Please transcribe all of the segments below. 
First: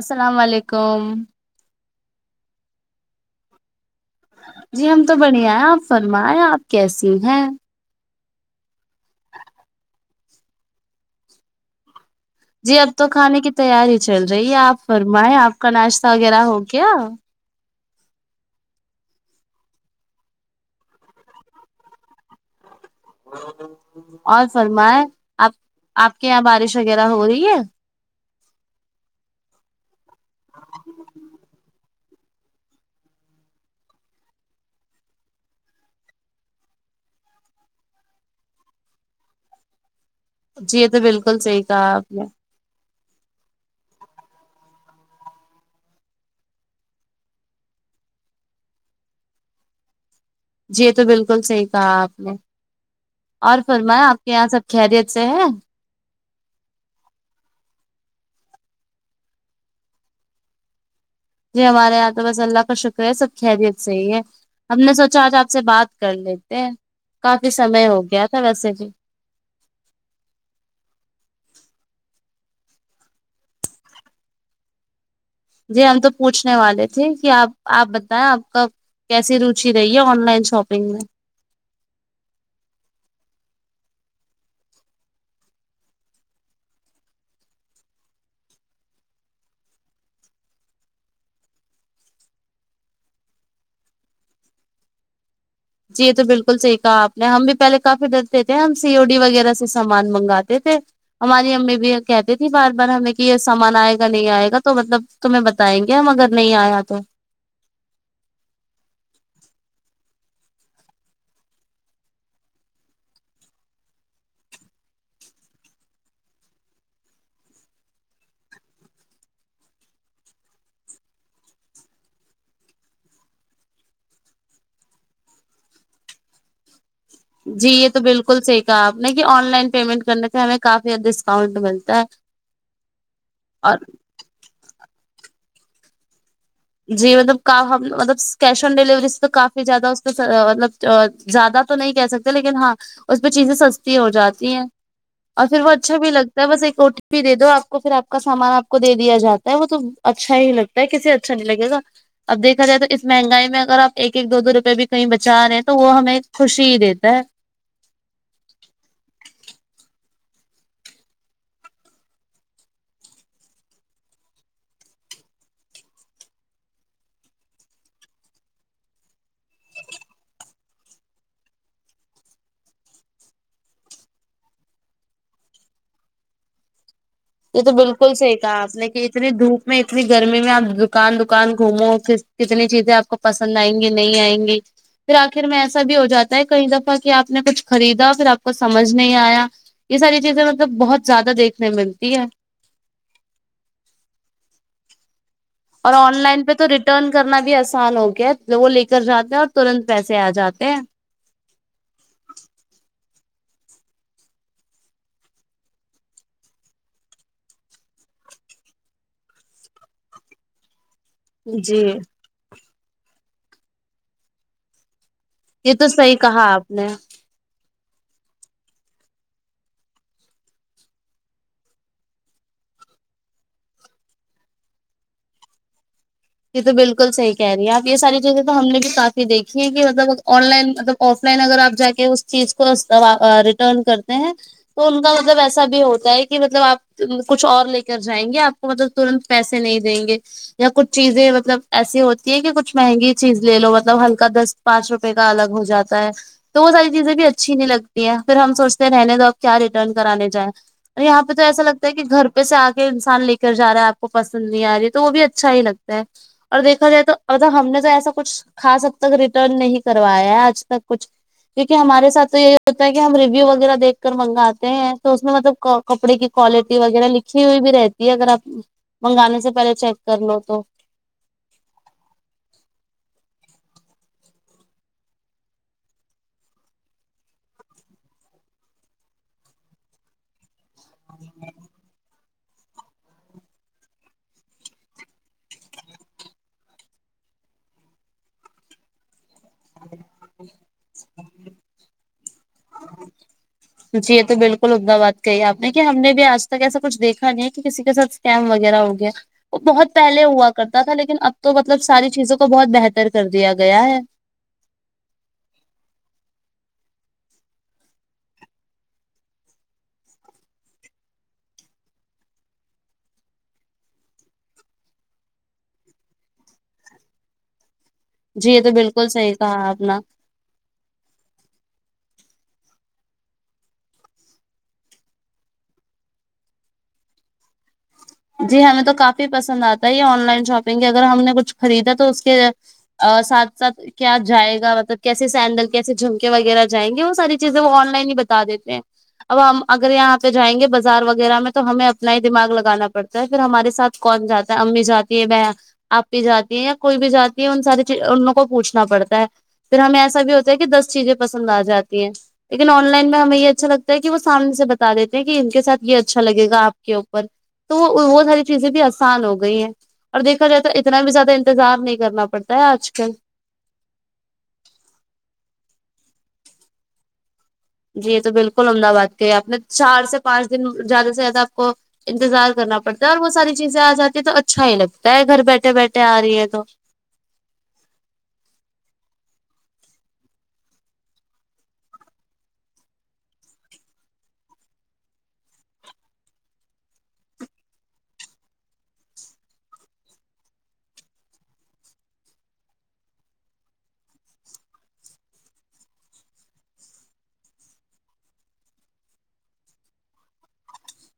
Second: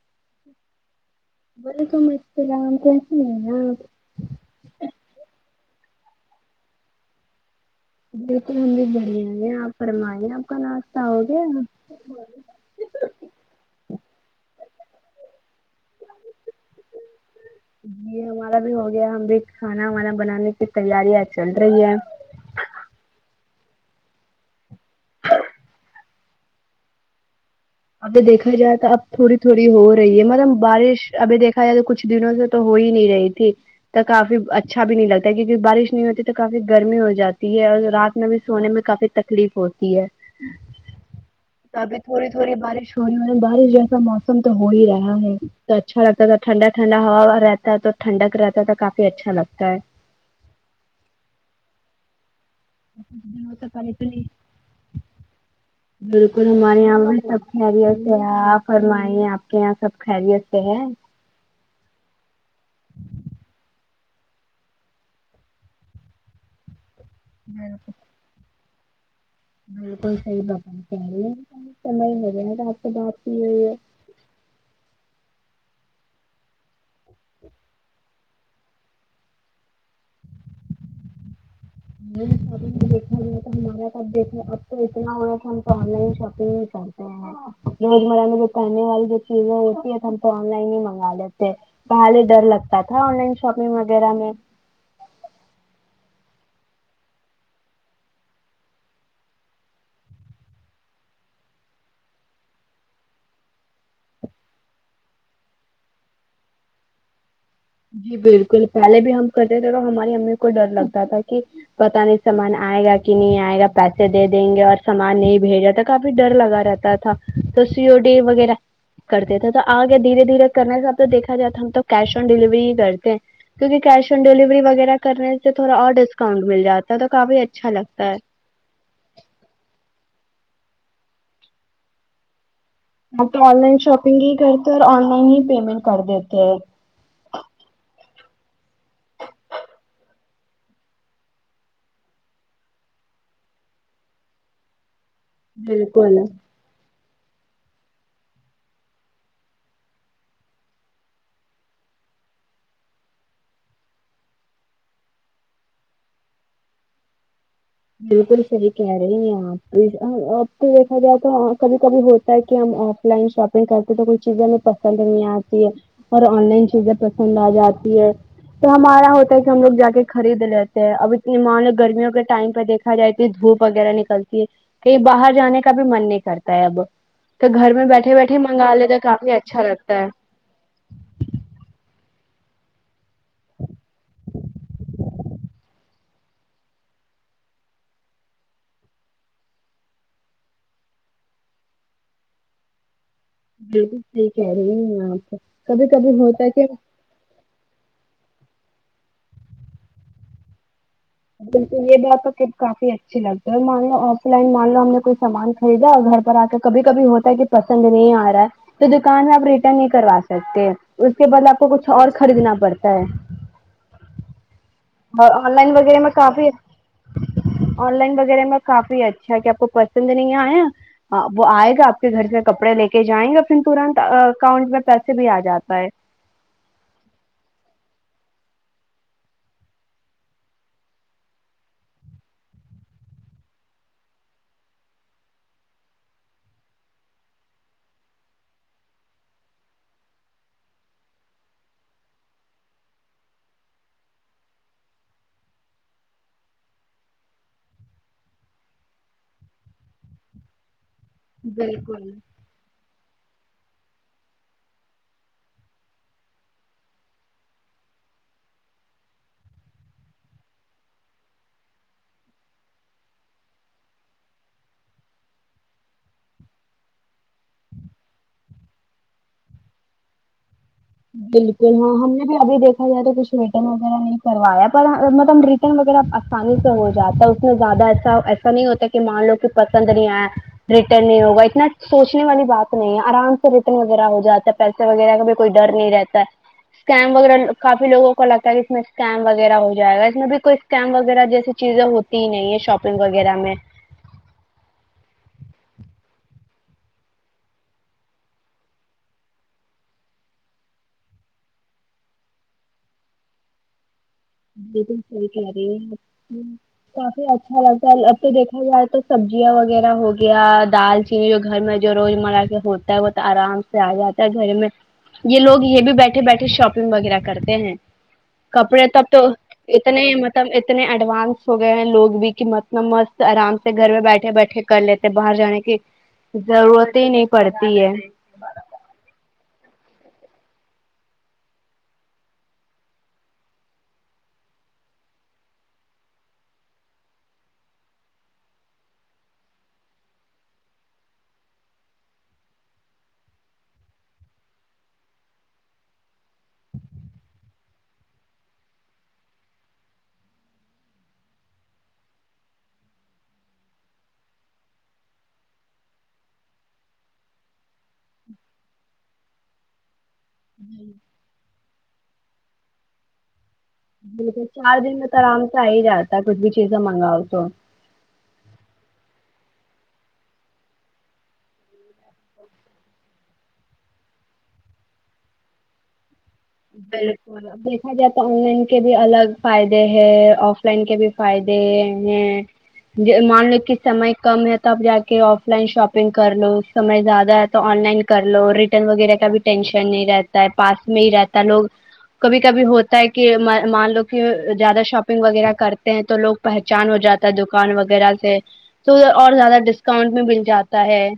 السلام علیکم وعلیکم السلام کیسی ہیں آپ جی ہم تو بڑھیا ہیں آپ فرمائیں آپ کیسی ہیں بالکل ہم بھی بڑھیا ہیں آپ فرمائیے آپ کا ناشتہ ہو گیا ہے جی اب تو کھانے کی تیاری چل رہی ہے آپ فرمائیں آپ کا ناشتہ وغیرہ ہو گیا یہ ہمارا بھی ہو گیا ہم بھی کھانا وانا بنانے کی تیارں چل رہی ہیں اور فرمائیںاب آپ کے یہاں بارش وغیرہ ہو رہی ہے ابھی دیکھا جائے تو اب تھوڑی تھوڑی ہو رہی ہے مطلب بارش ابھی دیکھا جائے تو کچھ کچھ دنوں سے تو ہو ہی نہیں رہی تھی تو کافی اچھا بھی نہیں لگتا کیونکہ بارش نہیں ہوتی تو کافی گرمی ہو جاتی ہے اور رات میں بھی سونے میں کافی تکلیف ہوتی ہے جی یہ تو بالکل صحیح کہا آپ نے ہو رہی ر بارش ہو رہی ہو بارش جیسا موسم تو ہو ہی رہا ہے تو اچھا لگتا تھا ٹھنڈا ٹھنڈا ہوا رہ تا تو ٹھنڈک رہتا تھا کافی اچھا لگتا ہے جی یہ تو بالکل صحیح کہا آپ نے اور فرمایا آپ کے یہاں سب خیریت سے ہے بالکل ہمارے یہاں پر سب خیریت سے آپ فرمائی آپ کے یہاں سب خیریت سے ہے جی ہمارے یہاں تو بس اللہ کا شکر ہے سب خیریت سے ہی ہیں ہم نے سوچا آج آپ سے بات کر لیتے ہیں کافی سمئے بالکل ہو گیا تھا ویسے بھی بالکل صحیح بات کہی ہے آپ سے بات کی ہوئی ہے جی ہم تو پوچھنے والے تھے کہ آپ آپ بتائیں آپ کا کیسی روچی رہی ہے آن لائن شاپنگ میں [unintelligible] تو ہمارا تو اب دیکھ اب تو اتنا ہوا تو ہم تو آن لائن شاپنگ ہی کرتے ہیں روز مرہ میں جو پہنے والی جو چیزیں ہوتی ہے تو ہم تو آن لائن ہی منگا لیتے ہیں پہلے ڈر لگتا تھا آن لائن شاپنگ وغیرہ میں جی یہ تو بالکل صحیح کہا آپ نے ہم بھی پہلے کافی ڈرتے تھے ہم سیو ڈی وغیرہ سے سامان منگاتے تھے ہماری امی بھی کہتی تھی بار بار ہمیں کہ یہ سامان آئے گا نہیں آئے گا تو مطلب تمہیں بتائیں گے ہم اگر نہیں آیا تو جی بالکل پہلے بھی ہم کرے تھے تو ہماری امی کو ڈر لگتا تھا کہ پتا نہیں سامان آئے گا کہ نہیں آئے گا پیسے دے دیں گے اور سامان نہیں بھیجا تھا کافی ڈر لگا رہتا تو سی و ڈی وغیرہ کرتے تھے تو آگے دھیرے دھیرے کرنے سے اب تویکھا جاتا ہم تو کیش آن ڈیلیوری کرتے کیونکہ کیش آن ڈیلیوری وغیرہ کرنے سے تھوڑا اور ڈسکاؤنٹ مل جاتا وہ تو کافی جی اچھا یہ تو لگتا ہے بالکل صحیح آپ نے کہ آن لائن پیمنٹ کرنے سے ہمیں کافی ڈسکاؤنٹ ملتا ہے آ تو آن اور لائن شاپنگ ہی کرتے اور آن لائن ہی پیمینٹ کر دیتے ہیں جی مطلب مطلب کیش آن ڈیلیوری سے تو کافی زیادہ اس مطلب زیادہ تو نہیں کہہ سکتے لیکن ہاں اس پہ چیزیں سستی ہو جاتی ہیں اور پھر وہ اچھا بھی بالکل لگتا ہے بس ایک ا بھی دے دو آپ کو پھر آپ کا سامان آپ کو دے دیا جاتا ہے وہ تو اچھا ہی لگتا ہے کسی اچھا نہیں لگے گا اب دیکھا جائے تو اس مہنگائی میں اگر آپ ایک ایک دو دو روپے بھی کہیں بچا رہے ہیں تو وہ ہمیں خوشی ہی دیتا ہے بالکل صحیح کہہ رہے ہیں آپ اب تو دیکھا جائے تو کبھی کبھی ہوتا ہے کہ ہم آف لائن شاپنگ کرتے تو کوئی چیزیں ہمیں پسند نہیں آتی ہے اور آن لائن چیزیں پسند آ جاتی ہے تو ہمارا ہوتا ہے کہ ہم لوگ جا کے خرید لیتے ہیں اب اتنی مان لو گرمیوں کے ٹائم پہ دیکھا جاتی ہے دھوپ وغیرہ نکلتی ہے کہیں باہر جانے کا بھی من نہیں کرتا ہے اب یہ تو گھر میں بالکل بیٹھے صحیح بیٹھے کہا منگا آپ نے لیتے کہ اتنی کافی اچھا دھوپ میں لگتا ہے اتنی گرمی میں آپ دکان دکان گھوموں پھر کتنی چیزیں آپ کو پسند آئیں گی نہیں آئیں گی پھر آخر میں ایسا بھی ہو جاتا ہے کئی دفعہ کہ آپ نے کچھ خریدا پھر آپ کو سمجھ نہیں آیا یہ ساری چیزیں مطلب بہت زیادہ دیکھنے میں ملتی ہے بلکل صحیح کہ رہی ہے آپ تو اور آن لائن پہ تو ریٹرن کرنا بھی آسان ہوگا وہ لے کر جاتے ہیں اور ترنت پیسے آ جاتے ہیں بالکل یہ بات تو کافی اچھی لگتی ہے اور مان لو آف لائن مان لو ہم نے کوئی سامان کبھی [unintelligible] جا گھر پر آ کر کبھی کبھی ہوتا ہے کہ پسند نہیں آ رہا ہے تو دکان میں آپ ریٹرن نہیں کروا سکتے اس کے بعد آپ کو جی کچھ اور خریدنا پڑتا ہے اور آن لائن یہ تو وغیرہ میں صحیح کافی کہا آپ نے ہے آن لائن وغیرہ میں کافی اچھا ہے کہ آپ کو پسند نہیں آیا ہاں وہ آئے گا آپ کے گھر سے کپڑے لے کے جائیں گا پھر ترنت اکاؤنٹ میں پیسے بھی آ جاتا ہے یہ تو بالکل صحیح کہہ رہی ہے آپ یہ ساری چیزیں تو ہم نے بھی کافی دیکھی ہے کہ مطلب آن لائن مطلب آف لائن اگر آپ جا کے اس چیز کو ریٹرن کرتے ہیں تو ان کا مطلب ایسا بھی ہوتا ہے کہ مطلب آپ کچھ اور لے کر جائیں گے آپ مطلب ترنت پیسے نہیں دیں گے یا کچھ چیزیں مطلب ایسی ہوتی ہے کہ کچھ مہنگی چیز لے لو مطلب ہلکا دس پانچ روپے کا الگ ہو جاتا ہے تو وہ ساری چیزیں بھی اچھی نہیں لگتی ہیں پھر ہم سوچتے رہنے دو اب کیا ریٹرن کرانے جائیں یہاں پہ تو ایسا لگتا ہے کہ بالکل گھر پہ سے آ کے انسان لے کر جا رہا ہے آپ کو پسند نہیں آ رہی ہے تو وہ بھی اچھا ہی لگ تا ہے اور دیکھا جائے تو ا ہم نے تو ایسا کچھ خاص اب تک ریٹرن نہیں کروایا ہے آج تک کچھ کیونکہ ہمارے ساتھ تو یہی ہوتا ہے کہ ہم ریویو وغیرہ دیکھ کر منگاتے ہیں تو اس میں مطلب کو کپڑے کی کوالٹی وغیرہ لکھی ہوئی بھی رہتی ہے اگر آپ منگانے سے پہلے چیک کر لو تو بالکل ہاں ہم نے بھی ابھی دیکھا جائے تو کچھ ریٹرن وغیرہ نہیں کروایا پر مطلب ری ریٹرن وغیرہ آسانی سے ہو جاتا ہے اس میں زیادہ ایسا نہیں ہوتا کہ مان لو کہ پسند نہیں آئے ریٹرن نہیں ہوگا اتنا سوچنے والی بات نہیں ہے آرام سے ریٹرن وغیرہ ہو جاتا ہے پیسے وغیرہ کا بھی کوئی ڈر نہیں رہتا سکیم وغیرہ کافی لوگوں کو لگتا ہے کہ اس میں سکیم وغیرہ ہو جائے گا اس میں بھی کوئی سکیم وغیرہ جیسی چیزیں ہوتی ہی نہیں ہے شاپنگ وغیرہ میں جی یہ تو بالکل عمدہ بات کہی آپ نے کہ ہم نے بھی آج تک ایسا کچھ دیکھا نہیں ہے کہ کسی کے ساتھ سکیم وغیرہ ہوگیا وہ بہت پہلے ہوا کرتا تھا لیکن اب تو مطلب ساری چیزوں کو بہت بہتر کر دیا گیا ہے بلکل صحیح کہہ رہی ہے آپ [inaudible] کافی اچھا لگتا ہے اب تو دیکھا جائے تو سبزیاں وغیرہ ہو گیا دال گھر میں جو روزمرہ کے ہوتا ہے وہ تو آرام سے آ جاتا ہے گھر میں یہ لوگ یہ بھی بیٹھے بیٹھے شاپنگ وغیرہ کرتے ہیں جی یہ تو کپڑے بالکل ص تب تو اتنے مت سب اتنے ایڈوانس ہو گئے ہیں لوگ بھی کہ مست نہ مست آرام سے گھر میں بیٹھے بیٹھے کر لیتے باہر جانے کی ضرورت ہی نہیں پڑتی ہے جی ہمیں تو کافی پسند آتا ہے یہ آن لائن شاپنگ کے اگر ہم نے کچھ خریدا تو اس کے ا ساتھ ساتھ کیا جائے گا مطلب کیسے سینڈل کیسے جھمکے وغیرہ جائیں گے وہ ساری چیزیں وہ آن لائن ہی بتا دیتے ہیں اب ہم اگر یہاں پہ جائیں گے بازار وغیرہ میں تو ہمیں اپنا ہی دماغ لگانا پڑتا ہے پھر ہمارے ساتھ کون جاتا ہے امی جاتی ہے بہن آپی جاتی ہیں یا کوئی بھی جاتی ہے ان ساری چیز ان لوگوں کو پوچھنا پڑتا ہے پھر ہمیں ایسا بھی ہوتا ہے کہ دس چیزیں پسند آ جاتی ہیں لیکن آن لائن میں ہمیں یہ اچھا لگتا ہے کہ وہ سامنے سے بتا دیتے ہیں کہ ان کے ساتھ یہ اچھا لگے گا آپ کے اوپر تو وہ وہ ساری چیزیں بھی آسان ہو گئی ہیں اور دیکھا جائے تو اتنا بھی زیادہ انتظار نہیں کرنا پڑتا ہے آج کل بالکل چار دن میں تو آرام سے آ ہی جاتا ہے کچھ بھی چیزیں منگاؤ تو جی یہ تو بالکل عمدہ بات کی آپ نے چار سے پانچ دن زیادہ سے زیادہ آپ کو انتظار کرنا پڑتا ہے اور وہ ساری چیزیں آ جاتی ہے تو اچھا ہی لگتا ہے گھر بیٹھے بیٹھے آ رہی ہے تو بالکل دیکھا جائے تو آن لائن کے بھی الگ فائدے ہیں آف لائن کے بھی فائدے ہیں مان لو کہ سمے کم ہے تب جا کے آف لائن شاپنگ کر لو سمے زیادہ ہے تو آن لائن کر لو ریٹرن وغیرہ کا بھی ٹینشن نہیں رہتا ہے پاس میں ہی رہتا تا لوگ کبھی کبھی ہوتا ہے کہ مان لو کہ زیادہ شاپنگ وغیرہ کرتے ہیں تو لوگ پہچان ہو جاتا ہے دکان وغیرہ سے تو ادھر اور زیادہ ڈسکاؤنٹ بھی مل جاتا ہے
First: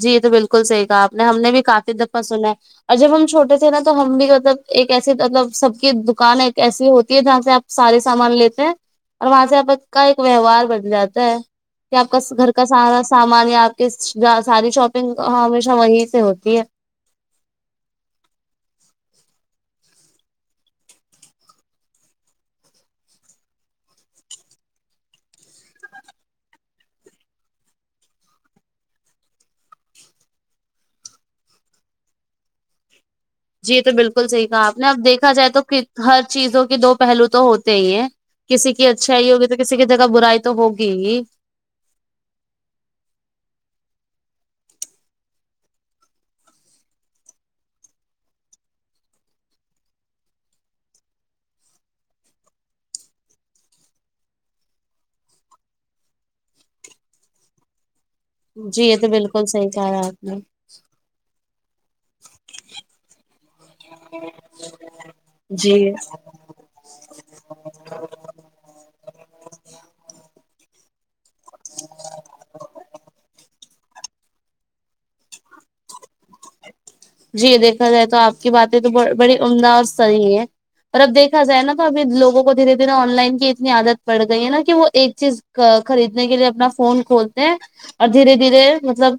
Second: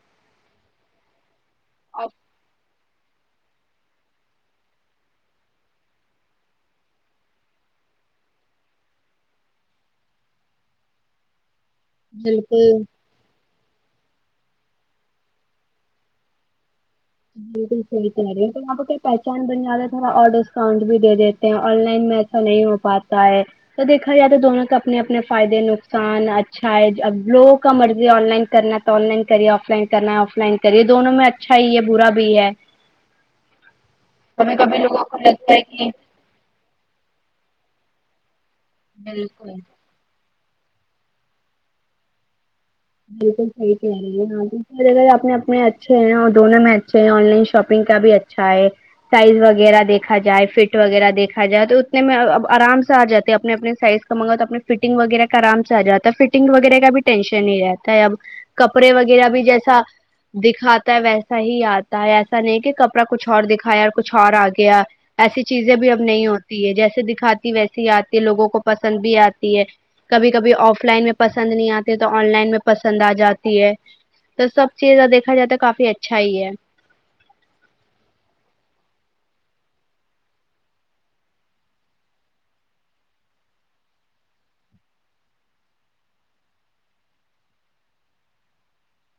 جی یہ تو بالکل صحیح کہا آپ نے ہم نے بھی کافی دفعہ سنا ہے اور جب ہم چھوٹے تھے نا تو ہم بھی مطلب ایک ایسی مطلب سب کی دکانیں ایک ایسی ہوتی ہے جہاں سے آپ سارے سامان لیتے ہیں اور وہاں سے ابک کا ایک وھوار بن جاتا ہے آپ کا گھر کا بالکل سارا سامان یا آپ کے ساری شاپنگ ہمیشہ وہی سے ہوتی ہے بالکل صحیح کہہ رہی ہیں تو آپ کو کیا پہچان بن جائے تھوڑا اور ڈسکاؤنٹ بھی دے دیتے ہیں آن لائن میں نہیں ہو پاتا ہے تو دیکھا جائے تو دونوں کے اپنے اپنے فائدے نقصان اچھا ہے اب لوگوں کا مرضی آن لائن کرنا آن لائن کرے آف لائن کرنا ہے آف لائن کرے دونوں میں اچھا ہی ہے برا بھی ہے جی یہ تو بالکل صحیح ہمیں کہا آپ کبھی نے اب لوگوں کو دیکھا جائے لگتا تو ہے کہ ہر چیزوں کے دو پہلو تو ہوتے ہی ہیں کسی کی اچھائی ہی ہوگی بالکل تو کسی کی جگہ برائی تو ہوگی ہی بالکل صحیح رہی ہیں ہاں اگر اپنے اپنے اچھے ہیں نا دونوں میں اچھے ہیں آن لائن شاپنگ کا بھی اچھا اچھا ہے سائز وغیرہ دیکھا جائے فٹ وغیرہ دیکھا جائے تو اتنے میں آرام سے آ جاتے اپنے اپنے سائز تو منگا تو اپنے فٹنگ وغیرہ آرام سے آ جاتا فٹنگ وغیرہ کا بھی ٹینشن نہیں رہتا اب جی کپڑے یہ تو وغیرہ بھی بالکل صحیح جیسا کہا آپ نے دکھاتا ہے ویسا ہی آتا ہے ایسا نہیں کہ کپڑا کچھ اور دکھایا کچھ اور آ گیا ایسی چیزیں بھی جی اب نہیں ہوتی تی ہے جیسے دکھاتی ویسے ہی آتی ہے لوگوں کو پسند بھی آتی ہے کبھی کبھی آف لائن میں پسند نہیں آتی تو آن لائن میں پسند آ جاتی ہے تو سب چیز دیکھا جائے تو کافی اچھا ہی ہے جی دیکھا جائے تو آپ کی باتیں تو بڑی عمدہ اور صحیح ہے اور اب دیکھا جائے نا تو ابھ لوگوں کو دھیرے دھیرے آن لائن کی اتنی عادت پڑ گئی ہے نا کہ وہ ایک چیز خریدنے کے لیے اپنا فون کھولتے ہیں اور دھیرے دھیرے مطلب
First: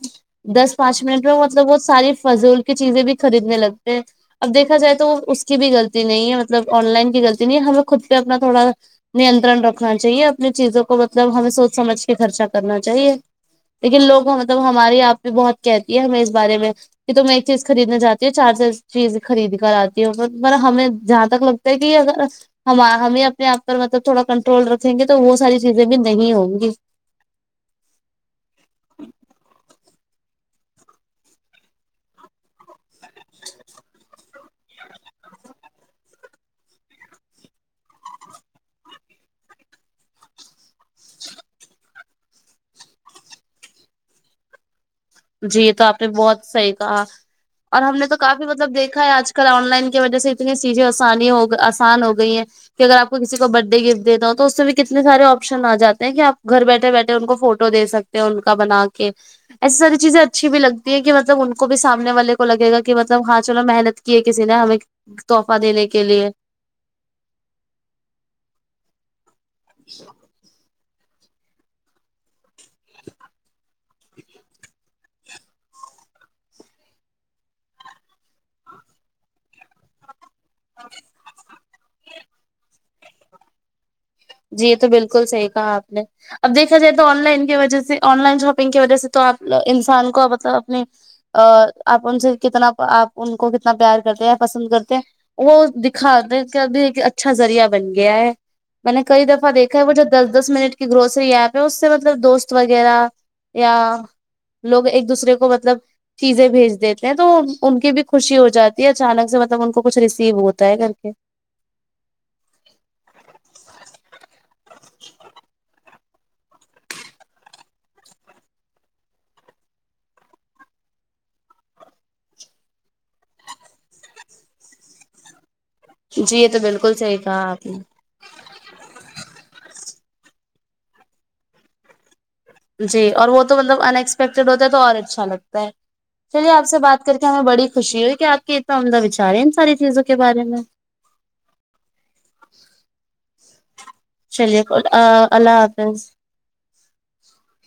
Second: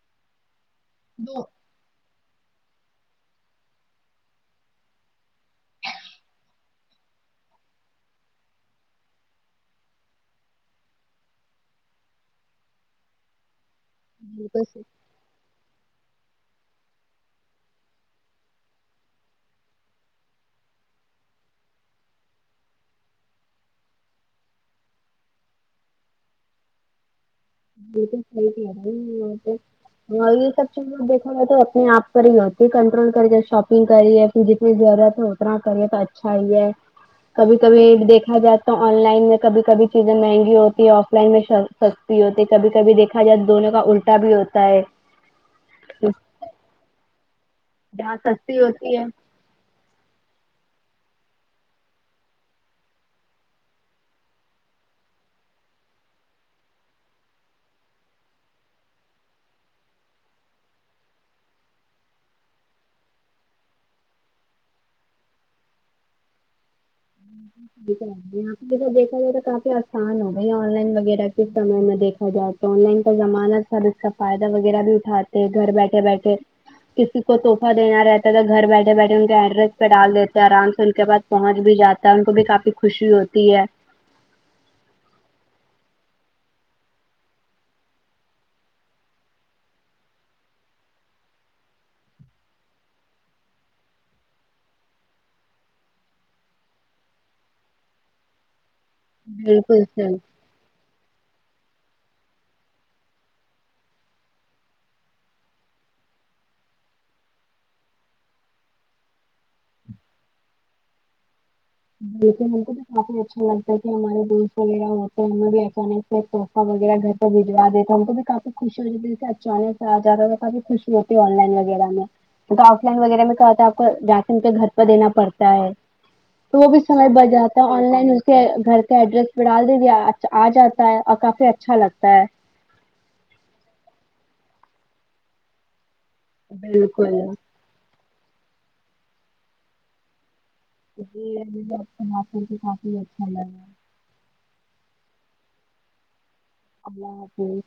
دس پانچ منٹ میں مطلب وہ ساری فضول کی چیزیں بھی خریدنے لگتے ہیں اب دیکھا جائے تو اس کی بھی غلطی نہیں ہے مطلب آن لائن کی غلط نہیں ہے ہمیں خود پہ اپنا تھوڑا نینترن رکھنا چاہیے اپنی چیزوں کو مطلب ہمیں سوچ سمجھ کے خرچہ کرنا چاہیے لیکن لوگ مطلب ہمارے آپ بھی بہت کہتی ہے ہمیں اس بارے میں کہ تو میں ایک چیز خریدنے جاتی ہوں چار چار چیز خرید کر آتی ہوں پر پر ہمیں جہاں تک لگتا ہے کہ اگر ہم ہمیں اپنے آپ پر مطلب تھوڑا کنٹرول رکھیں گے تو وہ ساری چیزیں بھی نہیں ہوں گی بال صحیح ت رہی آپ توہ [unintelligible] ہاں یہ سب چیزیں دیکھا جائے تو اپنے آپ پر ہی ہوتی ہے کنٹرول کری شاپنگ کری ہے جتنی ضرورت ہے اتنا کرے تو اچھا ہی ہے کبھی کبھی دیکھا جاتا آن لائن میں کبھی کبھی چیزیں مہنگی ہوتی ہے آف لائن میں نہیں ہوتے کبھی کبھی دیکھا جائے تو دونوں کا الٹا بھی ہوتا ہے جی یہ تو آپ نے بہت صحیح کہا اور ہم نے تو جہاں کافی سستی مطلب ہوتی دیکھا ہے آج کل آن لائن کی وجہ سے اتنی چیزیں آسانی ہو آسان ہو گئی ہیں کہ اگر آپ کو برڈ ڈے گفٹ دیتا ہو تو اس میں بھی کتنے سارے آپشن آ جے ہیں کہ آپ گھر بیٹھے بیٹھے ان کو فوٹو دے سکتے ان کا بنا کے ایسے سا ری چیزیں اچھی بھی لگتی ہیں کہ مطلب ان کو بھی سامنے والے کو لگ گا کہ مطلب ہاں چلو محنت کی ہے کسی نے ہمیں تحفہ دینے کے لیے یہاں پہ دیکھا جائے تو کافی آسان ہو بھائی آن لائن وغیرہ کے سمے میں دیکھا جائے تو آن لائن کا زمانہ تھا ا اس کا فائدہ وغیرہ بھی اٹھا گھر بیٹھے بیٹھے کسی کو تحفہ دینا رہتا تھا گھر بیٹھے بیٹھے ان کے ایڈریس پہ ڈال دیتے ہیں آرام سے ان کے پعد پہنچ بھی جاتا ہے ان کو بھی کافی خوشی ہوتی ہے جی یہ تو بالکل صحیح کہا آپ نے اب دیکھا جائے تو آن لائن کی وجہ سے آن لائن شاپنگ کی وجہ سے تو آپ انسان کو مطلب اپنی آپ ان سے کتنا آپ ان کو کتنا پیار کرتے ہیں یا پسند کرتے ہیں وہ دکھا د کہ ایک اچھا ذریعہ بن گیا ہے میں نے کئی دفعہ دیکھا ہے بالکل وہ جو صحیح دس دس منٹ کے گروسری ایپ ہے اس سے مطلب دوست وغیرہ یا لوگ ایک دوسرے کو مطلب چیزیں بھیج دیتے ہیں تو ان کی بھی خوشی ہو جاتی ہے اچانک سے مطلب ان کو کچھ ریسیو ہوتا ہے کر کے جی ہم کو تو کافی اچھا لگتا ہے کہ ہمارے دوست رہا ہوتا ہے ہمیں بھی اچانک توحفہ وغیرہ گھر پہ بھیجوا دیتے ہ ہم کو بھی کافی خوش ہو جی سے اچانک سے آ جاتا ہے کافی خوش ہوتی آن لائن وغیرہ میں نہیں تو آف لائن وغیرہ میں کیا ہوتا ہے آپ کو جا کے ان کے گھر پہ دینا پڑتا ہے جی یہ تو وہ بھی بالکل سمے صحیح بچ کہا جاتا آپ ہے نے آن لائن کے گھر کے ایڈریس پہ ڈال دیں جیے آ جاتا ہے اور کافی اچھا لگتا ہے جی اور وہ تو مطلب ان ایکسپیکٹیڈ ہوتا ہے تو اور اچھا لگتا ہے چلیے آپ سے بات کر بالکل کے ہمیں بڑی خوشی ہوئی کہ آپ کے اتنا عمدہ وچار ہے ان ساری چیزوں کے بارے میں یہ مجھے مال کے کافی اچھا لگا چلیے خدا اللہ حافظ اللہ حافظ